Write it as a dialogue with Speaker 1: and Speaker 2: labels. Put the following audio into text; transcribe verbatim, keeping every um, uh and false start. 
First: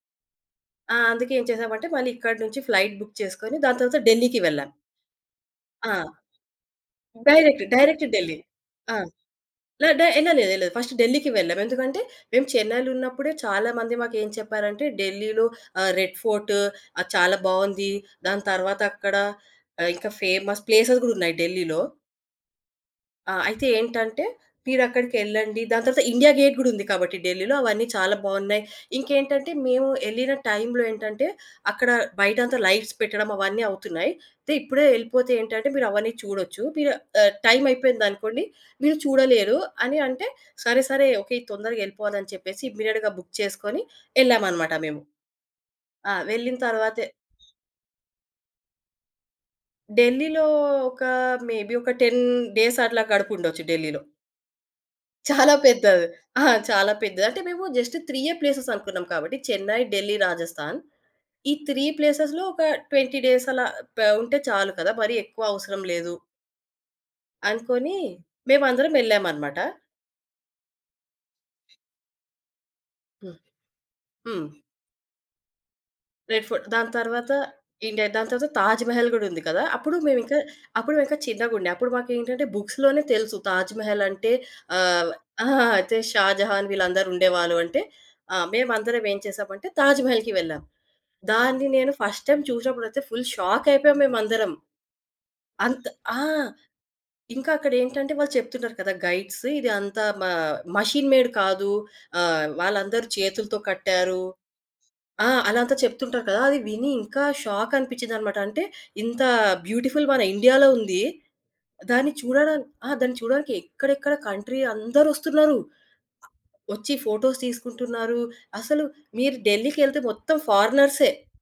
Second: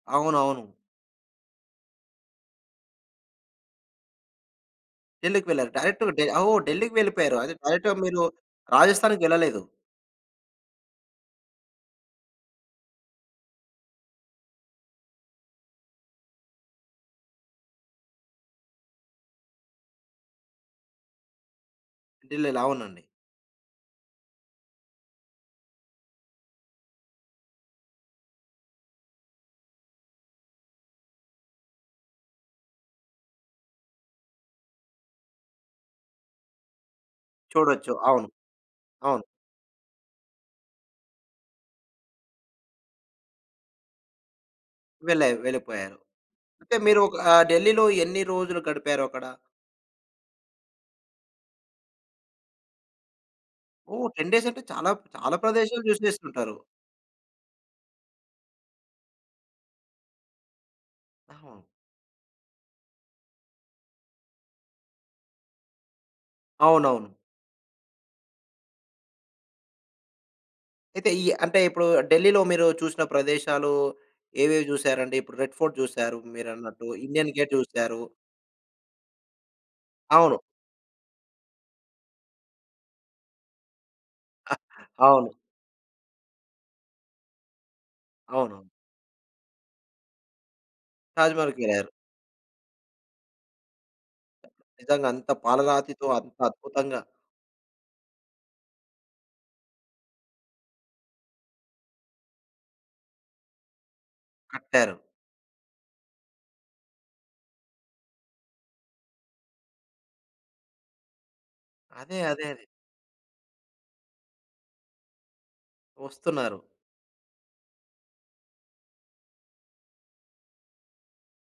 Speaker 1: అవునవును.
Speaker 2: ఆ! అందుకే ఏం చేశామంటే, మళ్ళీ ఇక్కడ నుంచి ఫ్లైట్ బుక్ చేసుకొని, దాని తర్వాత ఢిల్లీకి వెళ్ళాం.
Speaker 1: ఢిల్లీకి వెళ్లారు.
Speaker 2: ఆ!
Speaker 1: డైరెక్ట్‌గా డె ఓహ్! ఢిల్లీకి వెళ్ళిపోయారు. అదే
Speaker 2: డైరెక్ట్,
Speaker 1: డైరెక్ట్‌గా
Speaker 2: డైరెక్ట్
Speaker 1: మీరు
Speaker 2: ఢిల్లీ. ఆ!
Speaker 1: రాజస్థాన్‌కెళ్ళలేదు.
Speaker 2: ల డ యెళ్ళలేదెళ్ళేదు. ఫస్టు ఢిల్లీకి వెళ్ళాం. ఎందుకంటే, మేము చెన్నైలున్నప్పుడే చాలా మంది మాకేం చెప్పారంటే, ఢిల్లీలో ఆహ్, రెడ్ ఫోర్ట్ అది చాలా బావుంది. దాని తరువాత అక్కడ ఆహ్, ఇంకా ఫేమస్ ప్లేసెస్ గూడున్నాయి ఢిల్లీలో.
Speaker 1: ఢిల్లీలో. అవునండి.
Speaker 2: ఆ! అయితే ఏంటంటే, మీరక్కడికెళ్ళండి. దాని తర్వాత ఇండియా గేట్ గూడుంది కాబట్టి ఢిల్లీలో, అవన్నీ చాలా బావున్నయి. ఇంకేంటంటే, మేవు యెళ్ళిన టైంలో ఏంటంటే, అక్కడ బయటంతా లైట్స్ పెట్టడం అవన్నీ అవుతున్నాయి. అయితే ఇప్పుడే యెళ్ళిపోతే ఏంటంటే, మీరవన్నీ చూడొచ్చు, మీరు ఆహ్,
Speaker 1: చూడొచ్చు. అవును.
Speaker 2: టైమయిపోయిందనుకోండి, మీరు
Speaker 1: అవును.
Speaker 2: చూడలేరు అని అంటే, సరే సరే, ఓకే, తొందరగెళ్ళిపోవాలని చెప్పేసి ఇమ్మీడియేట్‌గా బుక్ చేసుకొని యెళ్ళామనమాట మేము.
Speaker 1: వెళ్ళాయి వెళ్ళిపోయారు.
Speaker 2: ఆ! వెళ్ళిన
Speaker 1: అంటే, మీరు
Speaker 2: తరువాతే
Speaker 1: ఒకా ఆహ్, ఢిల్లీలో ఎన్ని రోజులు గడిపారు అక్కడ?
Speaker 2: ఢిల్లీలో ఒకా మేబీ ఒక టెన్ డేసట్లా గడుపుండొచ్చు ఢిల్లీలో.
Speaker 1: ఓహ్! టెన్ డేసంటే, చాలా చాలా
Speaker 2: చాలా
Speaker 1: ప్రదేశాలు
Speaker 2: పెద్దది. ఆ!
Speaker 1: జూసేసుంటారు.
Speaker 2: చాలా పెద్దది. అంటే, మేము జస్ట్ త్రీయే ప్లేసేసనుకున్నాం కాబట్టి, చెన్నై, ఢిల్లీ, రాజస్థాన్. ఈ
Speaker 1: ఆహా!
Speaker 2: త్రీ ప్లేసేస్‌లో ఒక ట్వెంటీ డేసలా ప ఉంటే చాలు కదా! మరీ ఎక్కువ అవసరం లేదు.
Speaker 1: అవునవును.
Speaker 2: అనుకోనీ మేమందరమెళ్ళామనమాట.
Speaker 1: అయితే, ఈ అంటే ఇప్పుడూ ఢిల్లీలో మీరు చూసిన
Speaker 2: హ్మ్.
Speaker 1: ప్రదేశాలూ
Speaker 2: హ్మ్.
Speaker 1: ఏవేవి జూశారండి? ఇప్పుడు రెడ్ ఫోర్ట్ జూసారు
Speaker 2: రెడ్ ఫోర్ట్.
Speaker 1: మీరన్నట్టు.
Speaker 2: దాని
Speaker 1: ఇండియన్
Speaker 2: తర్వాతా
Speaker 1: గేట్ జూసారు.
Speaker 2: ఇండియా, దాని తరవాత తాజ్ మహల్ గూడుంది కదా! అప్పుడు మేవింక,
Speaker 1: అవును.
Speaker 2: అప్పుడు మేవింక చిన్నగుండే. అప్పుడు మాకేంటంటే, బుక్స్‌లోనే తెలుసు, తాజ్ మహలంటే ఆహ్
Speaker 1: అవును.
Speaker 2: ఆ! జస్ట్ షాజహాన్ వీళ్ళందరూ ఉండేవాళ్ళు అంటే. ఆహ్,
Speaker 1: అవును.
Speaker 2: మేమందరమేం చేశామంటే, తాజ్ మహల్‌కి వెళ్ళాం.
Speaker 1: తాజ్
Speaker 2: దాన్ని
Speaker 1: మహల్‌కెళ్లారు.
Speaker 2: నేను ఫస్ట్ టైమ్ చూసినప్పుడయితే ఫుల్ షాక్కయిపోయాం మేమందరం.
Speaker 1: నిజంగంత
Speaker 2: అంత
Speaker 1: పాలరాతితో,
Speaker 2: ఆ!
Speaker 1: అద్ అద్భుతంగా
Speaker 2: ఇంకా అక్కడేంటంటే, వాళ్ళు చెప్తున్నారు కదా! గైడ్స్, ఇది అంతా మా మాషీన్ మేడ్ కాదు, ఆహ్, వాళ్ళందరూ చేతులుతో కట్టారు.
Speaker 1: కట్టారు.
Speaker 2: ఆ! అలంతా చెప్తుంటారు కదా! అది విని ఇంకా షాకనిపించిందనమాట. అంటే, ఇంతా బ్యూటిఫుల్ మన ఇండియాలో ఉంది. దాన్ని
Speaker 1: అదే, అదే,
Speaker 2: చూడడాన్
Speaker 1: అదే.
Speaker 2: ఆ! దాన్ని చూడడానికి ఎక్కడెక్కడ కంట్రీ అందరొస్తున్నరు. ఆహ్,
Speaker 1: ఒస్తున్నారు.
Speaker 2: ఒచ్చి ఫోటోస్ తీసుకుంటున్నారు. అసలు మీరు ఢిల్లీకెళ్తే మొత్తం ఫారినర్సే.